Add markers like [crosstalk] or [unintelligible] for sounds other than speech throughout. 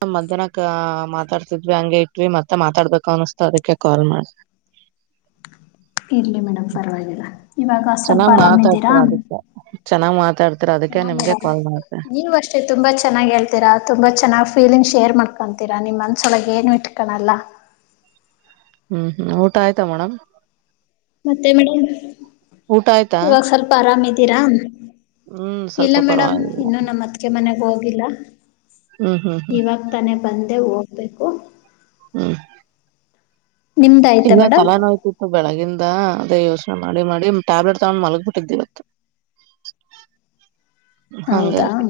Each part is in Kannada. ನ ಮಧ್ಯಾಹ್ನಕ್ಕ ಮಾತಾಡ್ತಿದ್ವಿ ಹಂಗೆ ಇಟ್ವಿ ಮತ್ತೆ ಮಾತಾಡ್ಬೇಕು ಅನಸ್ತ ಅದಕ್ಕೆ ಕಾಲ್ ಮಾಡಿ [inaudible] ಇರ್ಲಿ ಮೇಡಮ್ ಪರವಾಗಿಲ್ಲ ಇವಾಗ ಸ್ವಲ್ಪ ಆರಾಮ ಇದ್ದೀರಾ ಚನ್ನಾಗ್ ಮಾತಾಡ್ತ ಹಾ ಮೇಡ್ ನೀವ್ ಅಷ್ಟೆ ತುಂಬಾ ಚೆನ್ನಾಗ್ ಹೇಳ್ತೀರಾ ತುಂಬಾ ಚೆನ್ನಾಗ್ ಫೀಲಿಂಗ್ಸ್ ಶೇರ್ ಮಾಡ್ಕೊತೀರಾ ನಿಮ್ಮ ಅನಸೊಳಗೆ ಏನು ಇಟ್ಕಳಲ್ಲ ಹ್ಮ್ ಹ್ಮ್ ಊಟ ಆಯ್ತಾ ಮೇಡಮ್ ಮತ್ತೆ ಮೇಡಮ್ ಊಟ ಆಯ್ತಾ ಇವಾಗ ಸ್ವಲ್ಪ ಆರಾಮ್ದೀರಾ ಹ್ಮ್ ಸ್ವಲ್ಪ ಇಲ್ಲ ಮೇಡಮ್ ಪರವಾಗಿಲ್ಲ ಇನ್ನುೂ ನಮ್ಮ್ ಅತ್ತಿಗೆ ಮನೆಗ್ ಹೋಗಿಲ್ಲ ಹ್ಮ್ ಹ್ಮ್ ಇವಾಗ ತಾನೆ ಬಂದೆ ಹೋಗ್ಬೇಕು ಹ್ಮ್ ನಿಮ್ದ ಆಯ್ತಾ ಇಲ್ಲ ಮೇಡಮ್ ತಲಾ ನೋಯ್ತಿತ್ತು ಬೆಳಗಿಂದ ಯೋಚನೆ ಮಾಡಿ ಮಾಡಿ ಟ್ಯಾಬ್ಲೆಟ್ ತಗೊಂಡು ಮಲ್ಗ ಬಿಟ್ಟಿದ್ದಿವತ್ತು ಹೌದಾ ಹಂಗತ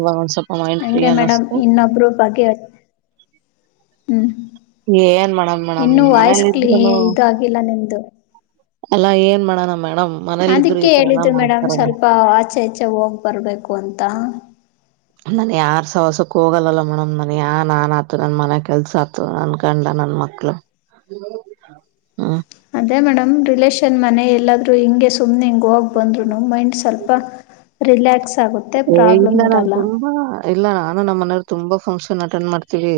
ಇವಾಗ ಒಂದ ಸ್ವಲ್ಪ ಮೈಂಡ್ ಫ್ರೀ ಹಂಗೆ ಮೇಡಮ್ ಅನ್ನಿಸಿಸತು [inaudible] ಇನ್ನೊಬ್ರು ಬಗೆ ಹ್ಮ್ ಇನ್ನುವಾಯ್ಸ್ ಮನೇಲಿ ಕ್ಲಿ ಇದ್ರುನು ಇದ ಆಗಿಲ್ಲ ನಿಮ್ದು ಅಲ್ಲಾ ಏನ್ ಮಾಡೋಣ ಮೇಡಮ್ ಮನೇಲಿ ಇದ್ರು ಅದಕ್ಕೆ ಈ ತರ ಎಲ್ಲಾ ಹೇಳಿದ್ದರು ಮೇಡಮ್ ಮಾಡ್ತಾರಲ್ಲ ಸ್ವಲ್ಪ ಆಚೆ ಆಚೆ ಹೋಗ್ ಬರ್ಬೇಕು ಅಂತ ನಾನ ಯಾರು ಸವಸಕ್ಕೂ ಹೋಗಲ್ಲಲ್ಲ ಮೇಡಮ್ ನನಗೆ ಯ ನಾನು ಆತು ನನ್ನ ಮನೆ ಕೆಲಸ ಆತು ನನ್ಕಂಡ ನನ್ನ ಮ ಹಲ ಹ್ಮ ಅದೇ ಮೇಡಮ್ ರಿಲೇಷನ್ ಮನೆ ಎಲ್ಲಾದ್ ಹಿಂಗೆ ಸುಮನೆ ಹಿಂಗ ಹೋಗಿ ಬಂದ್ರು ನ ಮೈಂಡ್ ಸ್ವಲ್ಪ ರಿಲಾಕ್ಸ್ ಏ ಇಲ್ಲ ನಾನ್ ತುಂಬಾ ಇಲ್ಲ ನಾ ನ ನಮ್ಮ ಮನೆಯ ತುಂಬಾ ಫಂಕ್ಷನ್ ಅಟೆಂಡ್ ಮಾಡ್ತೀವಿ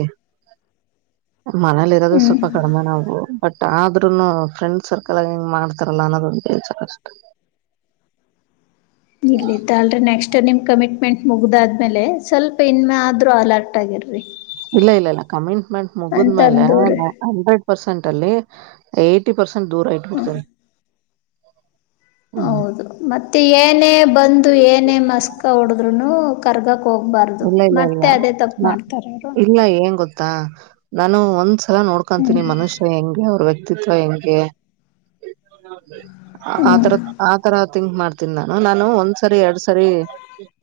ಮನೇಲಿ ಇರೋದು ಹ್ಞೂ ಸ್ವಲ್ಪ ಕಡಿಮೆ ನಾವು ಬಟ್ ಆದ್ರುನು ಫ್ರೆಂಡ್ ಸರ್ಕಲ್ ಹಿಂಗ್ ಮಾಡ್ತಾರಲ್ಲ ಅನ್ನೋದೊಂದು ಬೆಳ್ಸರ್ ಅಷ್ಟೆ [inaudible] ಇರ್ಲಿ ತಲ್ರಿ ನೆಕ್ಸ್ಟ್ ಇ ನಿಮ್ ಕಮಿಟ್ಮೆಂಟ್ ಮುಗ್ದಾದ್ಮೇಲೆ ಸ್ವಲ್ಪ ಇನ್ಮೆ ಆದ್ರರು ಅಲರ್ಟ್ ಆಗಿರಿ ಇಲ್ಲ ಇಲ್ಲ ಇಲ್ಲ ಕಮಿಟ್ಮೆಂಟ್ ಮುಗಿದ್ಮೇಲೆ ಅಂತಂದವ್ರೆ ಹಂಡ್ರೆಡ್ ಪರ್ಸೆಂಟ್ ಲ್ಲಿ ಏ್ಟ ಪರ್ಸೆಂಟ್ ದೂರ ಹಾಂ ಇಟ್ಬಿಡ್ತಾರೆ ಹೌದು ಮತ್ತೆ ಏನೇ ಬಂದು ಏನೇ ಮಸ್ಕ ಹೊಡದ್ರುೂನು ಕರ್ಗ ಹೋಗ್ಬಾರ್ದು ಇಲ್ಲ ಇಲ್ಲ ಇಲ್ಲ ಮತ್ತೆ ಅದೇ ತಪ್ಪ ಮಾಡ್ತಾರ ಇಲ್ಲ ಏನ್ ಗೊತ್ತಾ ನಾನು ಒಂದ್ಸಲ ಹ್ಞೂ ನೋಡ್ಕೊತೀನಿ ಮನುಷ್ಯ ಹೆಂಗೆ ಅವ್ರ ವ್ಯಕ್ತಿ ಹೆಂಗೆ ಆ ಹ್ಞೂ ತರ ಆತರ ತಿಂಗ್ ಮಾಡ್ತೀನಿ ನಾನು ನಾನು ಒಂದ್ಸರಿ ಎರಡ್ ಸರಿ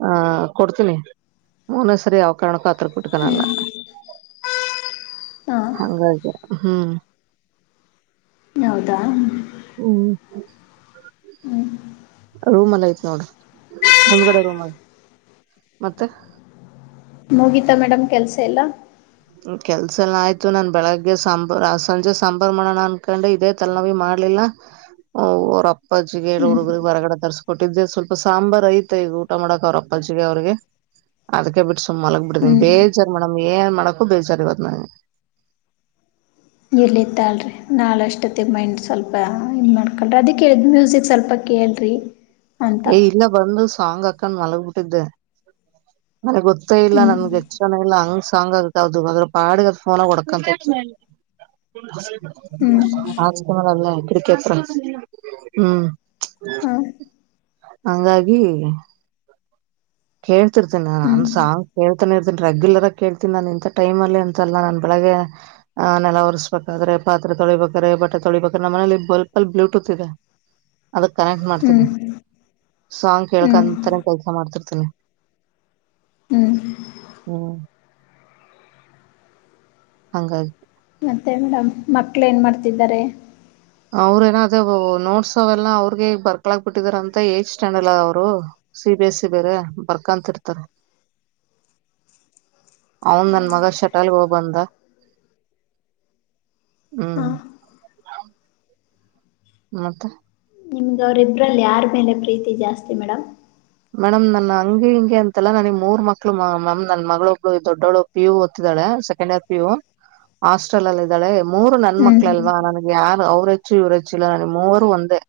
ಆಹ ಕೊಡ್ತೀನಿ ಹನ ಸರಿ ಅವಾವ ಕಣಕ [inaudible] ಹತ್ರ ಕುಟ್ಕನಲ್ಲ ಹಾಂ ಹಂಗೆ ಹಾ ಹ್ಮ ಹೌದಾ ಹ್ಮ ರೂಮ್ ಎಲ್ಲ ಐತಿ ನೋಡ್ರ ಮುಂದ್ಗಡೆ ರೂಮ್ ಮತ್ತೆ ಮುಗೀತಾ ಮೇಡಮ್ ಕೆಲ್ಸ ಎಲ್ಲಾ ಕೆಲ್ಸ ಎಲ್ಲ ಆಯ್ತು ನನ್ ಬೆಳಗ್ಗೆ ಸಾಂಬಾರ್ ಸಂಜೆ ಸಾಂಬಾರಾ ಮಾಡೋಣ ಅನ್ಕೊಂಡು ಇದೇ ತಲ್ ನವಿ ಮಾಡ್ಲಿಲ್ಲ ಹ ಓ ಅವ್ರಪ್ಪಜಿ ಹ್ಮ್ ಹುಡುಗ್ರಗ್ ಹೊರಗಡೆ ತರ್ಸ್ಕೊಟ್ಟಿದ್ರೆ ಸ್ವಲ್ಪ ಸಾಂಬಾರಾರ್ ಐತೆ ಈಗ ಊಟ ಮಾಡಕ್ ಅವ್ರ ಅಪ್ಪ ಅವ್ರಿಗೆ ಅದಕ್ಕೆ ಬಿಟ್ಟು ಸುಮ್ ಮಲಗಗ್ ಬಿಡ ಹ್ಮ್ ಬೇಜಾರ ಮೇಡಮ್ ಏನ್ ಮಾಡ ಬೇಚಾರಿ ಬತ ನ ಇರ್ಲತ್ತ ಅಲ್ರಿ ನಾಳ ಅಷ್ಟತ್ತ ಮೈಂಡ್ ಸ್ವಲ್ಪ ಇನ್ ಮಾಡ್ಕಳ್ರಿ ಅದಕ್ಕೆೇಳಿದ ಮ್ಯೂಸಿಕ್ ಸ್ವಲ್ಪ ಕೇಳ್ರಿ ಅಂತ ಏ ಇಲ್ಲ ಬಂದು ಸಾಂಗ್ ಅಕ್ಕನ್ ಮಲಗ್ ಬಿಟ್ಟಿದ್ದೆ ನನಗ್ ಗೊತ್ತೇ ಇಲ್ಲ ಹ್ಮ್ ನನ್ಗೆ ಎಚ್ಚನ ಇಲ್ಲ ಹಂಗ್ ಸಾಂಗ್ ಆಗದು ಅದ್ರ ಪಾಡಗದ ಫೋನಾಗ ಹೊಡಕಂತ ಹ್ಮ್ ಹ ತಂಬ ನಲ್ಲ ಕ್ರಿಕೇತ್ರರ ಹ್ಮ್ ಹಾಂ ಹಂಗಾಗಿ ಕೇಳ್ತಿತಿ ಹ್ಮ್ ನಾನನ್ ಸಾಂಗ್ ಕೇಳ್ತಾನ ಇರತಿ ರೆಗ್ಯುಲರ್ ಆಗ ಕೇತಿ ನನ್ ಇ ಟೈ ಅಲ್ಲಿ ಅಂತಸಲ್ಲ ನನ್ಳ ಹಾಗೆ ಆ ನೆಲ ಒರ್ಸ್ಕಾದ್ರೆ ಪಾತ್ರೆ ತೊಳಿಬೇಕ್ರೆ ಬಟ್ಟೆ ತೊಳಿಬೇಕ್ರೆ ನಮ್ಮ ಮನೇೆಯಲ್ಲಿ ಬಲ್ಲ್ ಬ್ಲೂಟೂತ್ ಇದೆ ಅದಕ್ ಕನೆಕ್ಟ್ ಹ್ಮ್ ಮಾಡ್ತೀನವಿ ಸಾಂಗ್ ಹ್ಮ್ ಕೇಕಂತಾನ ಕೆಲ್ಸ ಮಾಡ್ತವಿಿ ಹನ್ನ ಹ್ಮ್ ಹ್ಮ್ ಹಾಗಾಗಿ ಮತ್ತೆ ಮೇಡಮ್ ಮಕ್ಳ ಏನ್ ಮಾಡ್ತಿದ್ದಾರೆ ಅವ್ರಏನ ಅದೇ ನೋಡ್ಸ ಅವೆಲ್ಲ ಅವ್ರಗೆಗ್ ಬರ್ಕಳಾಕ್ ಬಿಟ್ಟಿದಾರಂತ ಏಜ್ ಸ್ಟ್ಯಾಂಡ್ರ್ ಅದ ಅವ್ರು ಸಿ ಬಿ ಎಸ್ ಸಿ ಬೇರೆ ಬರ್ಕಂತರ್ತಾರ ಹೌದನ್ ಮಗ ಶಟಾಲ್ ಹಬಂದ ಹ್ಮ್ ಮತ್ತ ನಿಮ್ಗೆ ಅವರುಬ್ರಲ್ಲಿ ಯಾರ ಮೇಲೆ ಪ್ರೀತಿ ಜಾಸ್ತಿ ಮೇಡಮ್ ಮೇಡಮ್ ನನ್ ಹಂಗಿ ಹಿಂ ಅಲ್ಲ ನನಗ್ ಮೂರ್ ಮಕ್ಳು ಮ್ಯಾಮ್ ನನ್ ಮಗಳ ಒಬ್ಬಳ ದೊಡ್ಡೊಡ ಪಿುಓದತ್ತತಾಳೆ ಸೆಕೆಂಡ್ ಇರ್ ಪಿ ಯು ಹಾಸ್ಟೆಲ್ ಅಲ್ಲಿ ಇದ್ದಾಳೆ ಮೂರು ನನ್ ಮಕ್ಳ ಹ್ಮ್ ಅಲ್ವಾ ನನ್ಗೆ ಯಾರು ಅವ್ರ ಹಚ್ಚಿ ಉರಚಿಲ್ಲಾನ ಮೂರು ಒಂದೆ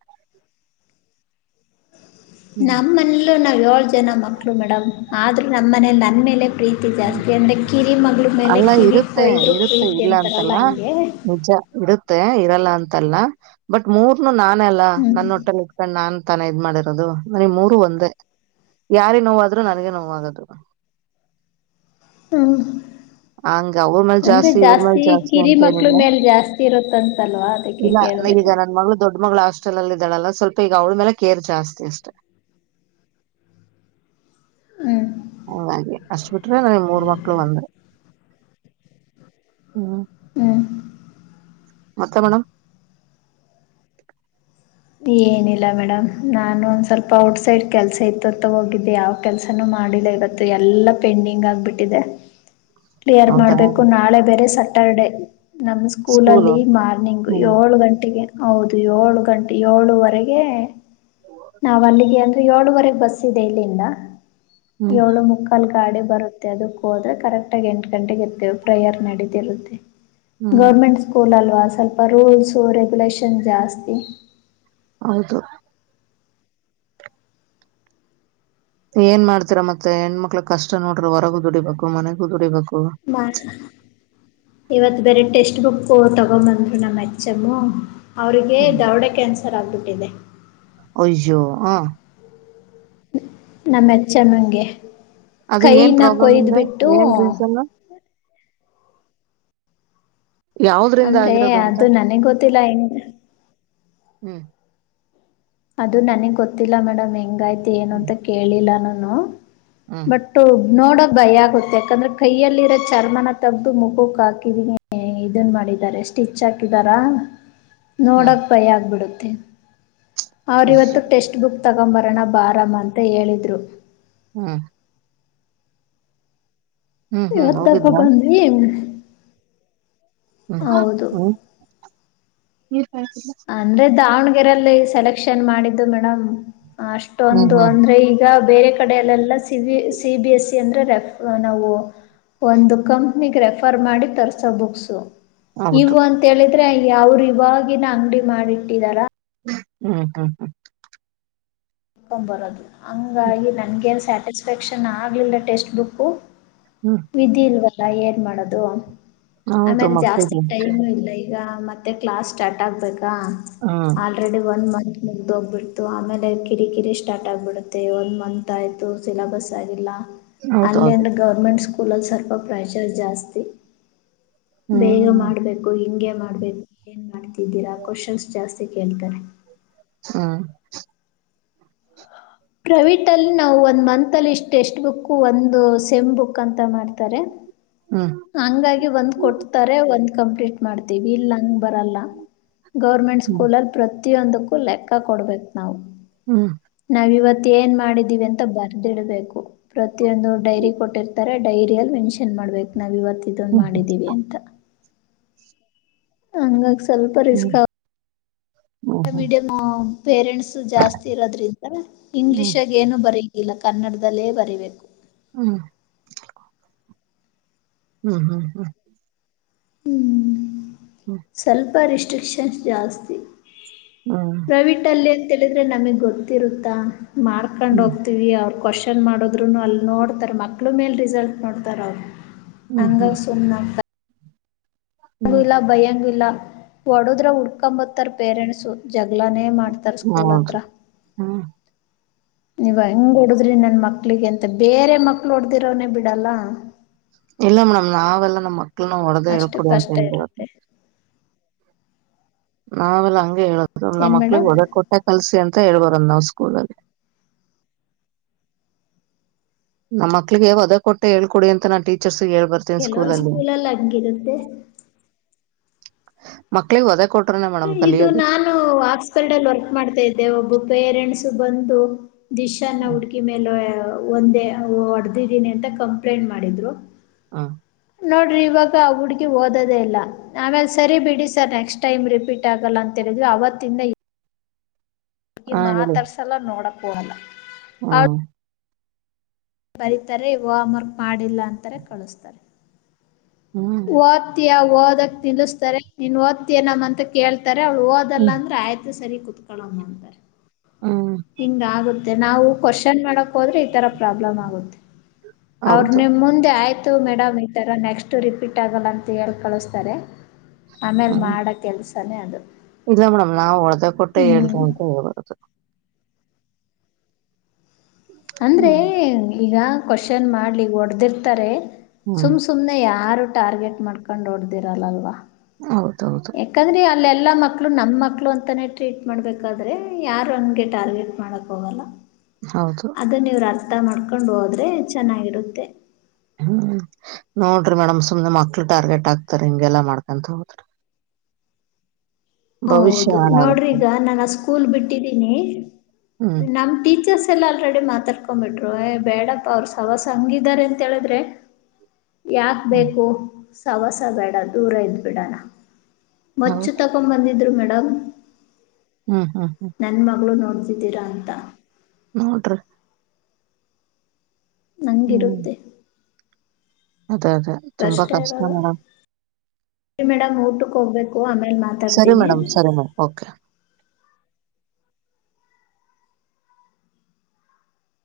ನಮ್ಮನಲ್ಲೂ ನಾವವು ಏಳು ಜನ ಮಕ್ಳು ಮೇಡಮ್ ಆದ್ರೂ ನಮ್ಮ ಮನೇಲಿ ನನ್ ಮೇಲೆ ಪ್ರೀತಿ ಜಾಸ್ತಿ ಅಂದ್ರೆ ಕಿರಿ ಮಗಳ ಮೇಲೆ ಅಲ್ಲ ಕಿರಿ ಇರುತ್ತೆ ಕೊೋಯ್ದ್ರು ಪ್ರೀತಿ ಅಂತಾರಲ್ಲ ಹಂಗೆ ಇಡುತ್ತೆ ಇರಲ್ಲ ಅಂತಲ್ಲ ಬಟ್ ಮೂರ್ನು ನಾನ ಅಲ್ಲಾ ಹ್ಞೂ ನನ್ನೊಟ್ಟಲ್ಲಿ ನಾನ್ ತನ ಇದ್ ಮಾಡಿರೋದು ನನ ಮೂರು ಒಂದೇ ಯಾರಿ ನೋವಾದ್ರು ನನಗೆ ನೋವಾಗದುರು ಹ್ಞೂ ಹಂಗ ಅವ್ರ ಮೇಲ್ ಅಂದರೆ ಜಾಸ್ತಿ ಇವ್ರ ಮೇಲ್ ಜಾಸ್ತಿ ಕಿರಿ ಮಕ್ಳ ಅಂತೇಏನಿಲ್ಲ ಮೇಲೆ ಜಾಸ್ತಿ ಇರುತ್ತಂತಲ್ವಾ ಅದಕ್ಕೆ ಇಲ್ಲ ಕೇಳಿದೆ ಈಗ ನ ಮಳ ದೊಡ್ಡ ಮಳ ಹಾಸ್ಟೆಲ್ ಅಲ್ಲ ಇದಾಳಲ್ಲ ಸ್ವಲ್ಪ ಈಗ ಅವ್ಳ ಮೇಲೆ ಕೇರ್ ಜಾಸ್ತಿ ಅಷ್ಟೆ [inaudible] ಹ್ಞೂ ಹಂಗೆ ಅಷ್ಟ ಬಿಟ್ರೆ ನ ಮೂರ್ ಮಕ್ಳು ಬಂದೆ ಹಾ ಮತ್ತೆ ಮೇಡಮ ಏನಿಲ್ಲ ಮೇಡಮ್ ನಾನು ಒಂದ್ ಸ್ವಲ್ಪ ಔಟ್ಸೈಡ್ ಕೆಲ್ಸ ಇತ್ತುತ್ತ ಹೋಗಿದ್ದೆ ಯಾವ ಕೆಲ್ಸನ ಮಾಡಿಲ್ಲ ಇವತ್ತು ಎಲ್ಲಾ ಪೆಂಡಿಂಗ್ ಆಗ್ಬಿಟ್ಟಿದೆ [inaudible] ಕ್ಲಿಯರ್ ಹೌದಾ ಮಾಡ್ಬೇಕು ನಾಳೆ ಬೇರೆ ಸಟರ್ಡೆೇ ನಮ್ಮ ಸ್ಕೂಲು ಸ್ಕೂಲಲ್ಲಿ ಮಾರ್ನಿಂಗ್ ಹ್ಮ್ ಏಳು ಗಂಟೆಗೆ ಹೌದು ಏಳು ಗಂಟೆ ಏಳುವರೆಗೆ ನಾವ ಅಲ್ಲಿಗೆ ಅಂದ್ರೆ ಏಳುವರೆಗೆ ಬಸ್ ಇದೆ ಇಲ್ಲಿಂದ ಹ್ಮ್ ಎವಳೋ ಮುಕ್ಕಾಲ್ ಗಾಡೆ ಬರುತ್ತೆ ಅದಕ್ಕ ಹೋದ್ರ ಕರೆಕ್ಟ ಆಾಗಿ ಎಂಟು ಗಂಟೆಗೆ ಇರ್ತ್ತೇವೆ ಪ್ರೇಯರ್ ನಡೀತಿ ಇರುತ್ತೆ ಹ್ಮ್ ಗೌರ್ಮೆಂಟ್ ಸ್ಕೂಲ್ ಅಲ್ವಾ ಸ್ವಲ್ಪ ರೂಲ್ಸ್ ರೆಗ್ಯುಲೇಷನ್ ಜಾಸ್ತಿ ಹೌದು ಏನ್ ಮಾಡ್ತೀರ ಮತ್ತೆ ಹೆಣ್ಮಕ್ಳ ಕಷ್ಟ ನೋಡ್ರಿ ಹೊರಗು ದುಡಿಬೇಕು ಮನೆಗೂ ದುಡಿಬೇಕು ಬ ಇವತ್ತು ಬೇರೆ ಟೆಕ್ಸ್ಟ್ ಬುಕ್ ತಗೊ ಬಂದ್ರು ನಮ್ಮ ಹೆಚ್ ಎಂ ಅವ್ರರಿಗೆ ಹ್ಮ್. ದೌಡ ಕ್ಯಾನ್ಸ ಹೆಸರಾಗಿಬಿಟ್ಟಿದೆ ಅಯ್ಯೋ ಹ್ಮ್ ನಮ್ಮ ಹೆಚ್ಚಮ್ಮಂಗೆ ಅದು ಏನ್ ಕೈನ ಪ್ರಾಬ್ಲಮ್ ಕೊಯ್ದ್ ಇಂದ ಬಿಟ್ಟು ಏನ್ ರೀಸನ್ ಯಾವ್ದ್ರಿಂದ ಅಂದ್ರೆ ಆಗಿರೋದು ಅಂತ ಅದು ನನಗ್ ಗೊತ್ತಿಲ್ಲ ಹೆಂಗ ಹ್ಮ್ ಅದು ನನಗ್ ಗೊತ್ತಿಲ್ಲ ಮೇಡಮ್ ಹೆಂಗಾಯ್ತು ಏನು ಅಂತ ಹ್ಮ್ ಕೇಳಿಲ್ಲ ನಾನು ಹ್ಮ್ ಬಟ್ ನೋಡ ಭಯ ಆಗುತ್ತೆ ಯಾಕಂದ್ರೆ ಕೈಯಲ್ಲಿ ಇರೋ ಚರ್ಮನ ತಗ್ದು ಮುಖಕ್ ಹಾಕಿದ ಇದನ್ ಮಾಡಿದ್ದಾರೆ ಸ್ಟಿಚ್ ಹಾಕಿದಾರಾ ಹ್ಮ್ ನೋಡಕ್ ಭಯ ಆಗ್ಬಿಡುತ್ತೆ ಅವ್ರ ಇವತ್ತು ಅಯ್ಯೋ ಟೆಕ್ಸ್ಟ್ ಬುಕ್ ತಗ [unintelligible] ಬರಣ ಬಾರಂ ಅಂತೆ ಹೇಳಿದ್ರು ಹ್ಮ ಹ್ಮ್ ಹ್ಮ್ ಇವತಪ್ಪ ಹೋಗಿದ್ರಾ ಬಂದ್ ಏ ಹ ಹ್ಮ ದಾವಣ್ಗೆರೆಯಲ್ಲಿ ಸೆಲೆಕ್ಷನ್ ಮಾಡಿದ್ದು ಮೇಡಮ್ ಹ್ಮ್ ಅಷ್ಟೊಂದು ಹ್ಮ್ ಅಂದ್ರೆ ಈಗ ಬೇರೆ ಕಡೆೆಯಲ್ಲೆಲ್ಲ C B C B S C ಅಂದ್ರೆ ರೆಫ ನಾವು ಒಂದು ಕಂಪ್ನಿಗೆ ರೆಫರ್ ಮಾಡಿ ತರ್ಸೋ ಬುಕ್ಸು ಹೌದು ಇವು ಅಂತ ಹೇಳಿದ್ರೆ ಯ ಅವ್ರು ಇವಾಗಿನ ಅಂಗಡಿ ಮಾಡಿಟ್ಟಿದಾರ ಹ್ಮ್ ಹ್ಮ್ ಹ್ಮ್ [inaudible] [unintelligible] ಬರೋದು ಹಂಗಾಗಿ ನನ್ಗೇನು ಸ್ಯಾಟಿಸ್ಫ್ಯಾಕ್ಷನ್ ಆಗ್ಲಿಲ್ಲ ಟೆಸ್ಟ್ ಬುಕ್ಕು ಹ್ಮ್ ವಿಧಿ ಇಲ್ವಲ್ಲ ಏನ್ ಮಾಡೋದು ಹೌದು ಆಮೇಲೆ ಜಾಸ್ತಿ ಮಕ್ಕಳಿಗೆ ಟೈಮು ಇಲ್ಲ ಈಗ ಮತ್ತೆ ಕ್ಲಾಸ್ ಸ್ಟಾರ್ಟ್ ಆಗ್ಬೇಕ ಹ್ಮ್ ಆಲ್ರೆಡಿ ಒ ಮತ್ ಮುಗ್ದೋಗ್ಬಡ್ತು ಆಮೇಲೆ ಕಿರಿಕಿರಿ ಸ್ಟಾರ್ಟ್ ಆಗಿಬಿಡುತ್ತೆ ಒಂದು ಮಂತ್ ಆಯಿತು ಸಿಲಬಸ್ ಆಗಿಲ್ಲ ಹೌದು ಅಲ್ಲಿ ಹೌದು ಅಂದ್ರೆ ಗೌರ್ಮೆಂಟ್ ಸ್ಕೂಲ್ ಅಲ್ಲಿ ಸ್ವಲ್ಪ ಪ್ರೆಶರ್ ಜಾಸ್ತಿ ಬೇಗ ಹ್ಮ್ ಮಾಡ್ಬೇಕು ಹಿಂಗೆ ಮಾಡ್ಬೇಕು ಏನ್ ಮಾಡ್ತಿದ್ದೀರಾ ಕ್ವಶನ್ಸ್ ಜಾಸ್ತಿ ಕೇಳ್ತಾರೆ ಹಾ ಪ್ರೈವಿಟ್ ಅಲ್ಲಿ ನಾವು ಒಂದ್ ಮಂತ್ ಅಲ್ಲಿ ಇಷ್ಟ್ ಟೆಕ್ಸ್ಟ್ ಬುಕ್ ಒಂದು ಸೆಮ್ ಬುಕ್ ಅಂತ ಮಾಡ್ತಾರೆ ಹ್ಮ್ ಹಂಗಾಗಿ ಒಂದ್ ಕೊಡ್ತಾರೆ ಒಂದ್ ಕಂಪ್ಲೀಟ್ ಮಾಡ್ತೀವಿ ಇಲ್ಲಂಗ ಬರಲ್ಲ ಗೌರ್ಮೆಂಟ್ ಹ್ಮ್ ಸ್ಕೂಲ್ಲ್ಲಿ ಪ್ರತಿಯೊಂದಕ್ಕೂ ಲೆಕ್ಕ ಕೊಡ್ಬೇಕು ನಾವು ಹ್ಮ್ ನಾವ ಇವತ್ ಮತ್ತ ಏನ್ ಮಾಡಿದೀವಿ ಅಂತ ಬರ್ದಿಡಬೇಕು ಪ್ರತಿಯೊಂದು ಡೈರಿ ಕೊಟ್ಟಿರ್ತಾರೆ ಡೈರಿ ಅಲ್ಲಿ ಮೆನ್ಷನ್ ಮಾಡ್ಬೇಕು ನಾವ ಇವತ್ತ ಇದೊಂದು ಹ್ಮ್ ಮಾಡಿದ್ದೀವಿ ಅಂತ ಹಂಗಾಗ ಸ್ವಲ್ಪ ಹ್ಮ್ ರಿಸ್ಕ್ ಆ ಹ್ಮ್ ಹ್ಮ್ ಮೀಡಿಯಂ ಪೇರೆಂಟ್ಸ್ ಜಾಸ್ತಿ ಇರೋದ್ರಿಂದ ಹ್ಮ್ ಇಂಗ್ಲಿೀಷ್ಗ ಏನು ಬರ ಇಲ್ಲ ಕನ್ನಡದಲ್ಲೇ ಬರಿಬೇಕು ಹ್ಮ್ ಹ್ಮ್ ಹ್ಮ್ ಹ್ಮ್ ಹ್ಮ್ ಸ್ವಲ್ಪ ರೆಿಸ್ಟ್ರಿಕ್ಷನ್ಸ್ ಜಾಸ್ತಿ ಹ್ಮ್ ಪ್ರವಿಟ್ ಅಲ್ಲಿ ಅಂತಂತಳಿದ್ರೆ ನಮಗ್ ಗೊತ್ತಿರುತ್ತಾ ಮಾರ್ಕೊಂಡು ಹೋಗ್ತೀವಿ ಅವ್ರ ಕ್ವಶನ್ ಮಾಡದ್ರು ಅಲ್ಲಿ ನೋಡ್ತಾರ ಮಕ್ಳು ಮೇಲ್ ರಿಸಲ್ಟ್ ನೋಡ್ತಾರ ಅವರು ಹ್ಮ್ ಹಂಗ ಹ್ಮ್ ಸುಮ್ನೆ ಆತ ಂಗು ಹ್ಮ್ ಇಲ್ಲ ಭಯನ್ನು ಇಲ್ಲ ಹೊಡದ್ರ ಉುಡ್ಕೊಂಬತ್ತಾರ ಪೇರೆಂಟ್ಸು ಜಗ್ಗಳಾನೇ ಮಾಡ್ತಾರ ಸ್ಕೂಲ್ ಹತ್ರ ಹೌದು ಹ್ಮ್ [inaudible] ನೀವ ಹಂಗ ಹೊಡದ್ರಿ ನನ್ ಮಕ್ಳಿಗೆ ಅಂತ ಬೇರೆ ಮಕ್ಳು ಹೊಡ್ದಿರವನನೆ ಬಿಡಲ್ಲ ಇಲ್ಲ ಮೇಡಮ್ ನಾವೆಲ್ಲಾ ನಮ್ಮ್ ಮಕ್ಳನ್ನ ಹೊಡೆದ ಅಷ್ಟು ಹೇಳ್ಕೊಡಿ ಅಂತ ಕಷ್ಟ ಹೇಳ್ಬದು ಇರುತ್ತೆ ನಾವೆಲ್ಲಾ ಹಂಗೆ ಹೇಳುದು್ ನಮ್ಮ ಏನು ಮಕ್ಳಗ್ ಮೇಡಮ್ ಒಳಗ್ ಕೊಟ್ಟ ಕಲ್ಸಿ ಅಂತ ಮತ್ತ ಹೇಳ್ಬರಂದ ನಾವ್ ಸ್ಕೂಲ್ಲ್ಲಿ ನಮ್ಮ ಮಕ್ಕಲಿಗೆ ವಧೆ ಕೊಟ್ಟೆ ಹೇಳ್ಕೊಡಿ ಅಂತ ನಾ ಟೀಚರ್ಸ್ ಹೇಳ್ ಬರ್ತೇನ ಸ್ಕೂಲ್ ಕೆಲವೊಂದು ಅಲ್ಲಿ ಸ್ಕೂಲಲ್ಲಿ ಹಂಗಿರುತ್ತೆ ಮಕ್ಕಳಿಗೆ ಹಓದಕ್ ಇದು ನಾನು ಆಾಸ್ಕಲ್ಡಲ್ಲಿ ವರ್ಕ್ ಮಾಡ್ತಾ ಇದ್ದೆ ಒಬ್ಬ ಪೇರೆಂಟ್ಸು ಬಂದು ದಿಶ್ನ್ನ ಹುಡ್ಕಿ ಮೇಲೆ ಒಂದೇ ಹೊಡೆದಿದ್ದೀನಿ ಅಂತ ಕಂಪ್ಲೇಂಟ್ ಮಾಡಿದ್ರು ಹ ನೋಡ್ರಿ ಇವಾಗ ಆ ಹುಡ್ಗಿ ಓದೋದೇ ಇಲ್ಲ ಆಮೇಲೆ ಸರಿ ಬಿಡಿ ಸರ್ ನೆಕ್ಸ್ಟ್ ಟೈಮ್ ರಿಪೀಟ್ ಆಗಲ್ಲ ಅಂತಿ ಅವತ್ತಿಂದ ಅಿ ಹೇಳಿ ಮಾತಾಡ್ಸಲ್ಲ ನೋಡಕ್ ಹೋಲ್ಲ ಹಾ ಬರೀತರೆ ಹೋಮ್ ವರ್ಕ್ ಮಾಡಿಲ್ಲ ಅಂತಾರೆ ಕಳಿಸ್ತಾರೆ ಹ್ಮ್ ಓದ್ತಯ ಓದಕ್ ನಿಲ್ಿಸಸ್ತಾರೆ ನೀನ್ ಓದ್ತೀಯ ನಮ ಅಂತ ಕೇಳ್ತ ಅವಳು ಹೋದಲ್ಲ ಹ್ಮ್ ಅಂದ್ರೆ ಆಯ್ತು ಸರಿ ಕುೂತ್ಕಳಮ್ಮ ಅಂತಾರೆ ಹ್ಮ್ ಹಿಂಗ ಆಗುದ ಮೆ ನಾವು ಕ್ವಶನ್ ಮಾಡಕ್ ಹೋದ್ರೆ ಈ ತರ ಪ್ರಾಬ್ಲಮ್ ಆಗುತ್ತೆ ಅವರು ಹೌದು ನಿಮ ಮುಂದೆ ಆಯ್ತು ಇ ಮೇಡಮ್ ಈಥರ ನೆಕ್ಸ್ಟ್ ರಿಪೀಟ್ ಆಗಲ್ಲ ಅಂತ ಹೇಳಿ ಕಳಿಸ್ತಾರೆ ಆಮೇಲ್ ಹ್ಮ್ ಮಾಡ ಕೆಲ್ಸನೇ ಅದು ಇಲ್ಲ ಮೇಡಮ್ ನಾವು ಒಡ್ತಾ ಕೊಟ್ಟೆ ಹೇಳ್ರಿ ಹ್ಮ್ ಅಂತ ಹೇಳೇೋದು ಅಂದ್ರೆ ಹ್ಮ್ ಈಗ ಕ್ವಶನ್ ಮಾಡ್ಲಿ ಹೊಡೆದಿರ್ತಾರೆ ಹ್ಮ್ ಸುಮ್ ಸುಮ್ನೆ ಯಾರು ಟಾರ್ಗೆಟ್ ಮಾಡ್ಕೊಂಡ್ ಓಡ್ದಿರಲ್ಲಲ್ವಾ ಹೌದೌದು ಯಾಕಂದ್ರೆ ಅಲ್ಲೆಲ್ಲ ಎಲ್ಲಾ ಮಕ್ಳು ನಮ್ಮ ಮಕ್ಳು ಅಂತಾನೇ ಟ್ರೀಟ್ ಮಾಡ್ಬೇಕಾದ್ರೆ ಯಾರು ಅನ್ಗೆ ಟಾರ್ಗೆಟ್ ಮಾಡಕ್ ಹೋಗಲ್ಲ ಹೌದು ಅದನ್ನ ಇವರು ಅರ್ಥ ಮಾಡ್ಕೊಂಡು ಹೋದ್ರೆ ಚೆನ್ನಾಗಿರುತ್ತೆ ಹ್ಮ ಹ್ಮ ನೋಡ್ರಿ ಮೇಡಮ್ ಸುಮ್ನೆ ಮಕ್ಳು ಟಾರ್ಗೆಟ್ ಆಗ್ತಾರ ಹಿಂಗೆಲ್ಲಾ ಮಾಡ್ಕಂತ ಹೋದ್ರಿ [inaudible] ಹೌದು ನೋಡ್ರಿ ಈಗ ನಾನು ಆ ಸ್ಕೂಲ್ ಬಿಟ್ಟಿದ್ದೀನಿ ಹ್ಮ್ ನಮ ಟೀಚರ್ಸ್ ಲ್ಲ ಆಲ್ರೆಡಿ ಮಾತಾಡ್ಕೊ ಬಿಿಟ್ರು ಏ ಬೇಡಪ್ಪಾ ಅವರು ಸವಾಸ ಹಂಗಿದಾರೆ ಅಂತ ಹೇಳಿದ್ರೆ ಯಾಕ್ ಹ್ಮ್ ಬೇಕು ಸವಸ ಬೇಡ ದೂರ ಇದ್ ಬಿಡಣ ಮಚ್ಚು ಹೌದು ತಕೊ ಬಂದಿದ್ರು ಮೇಡಮ್ ಹ್ಮ್ ಹ್ಮ್ ಹ್ಮ್ ನನ್ ಮಗಳು ನೋಡ್ಸಿದ್ದೀರಾ ಅಂತ ನೋಡರಿಿ ಹ್ಮ್ ನಂಗಿರುತ್ತೆ ಅದೇ ಅದೇ ತುಂಬಾ ಕಷ್ಟ ಇರದು ಮೇಡಮ್ ಮೇಡಮ್ ಊಟಕ್ಕೆ ಹೋಗ್ಬೇಕು ಆಮೇಲೆ ಸರಿ ಮಾತಾಡ್ತೀನಿ ಮೇಡಮ ಸರಿ ಮೇಡಮ್ ಓಕೆ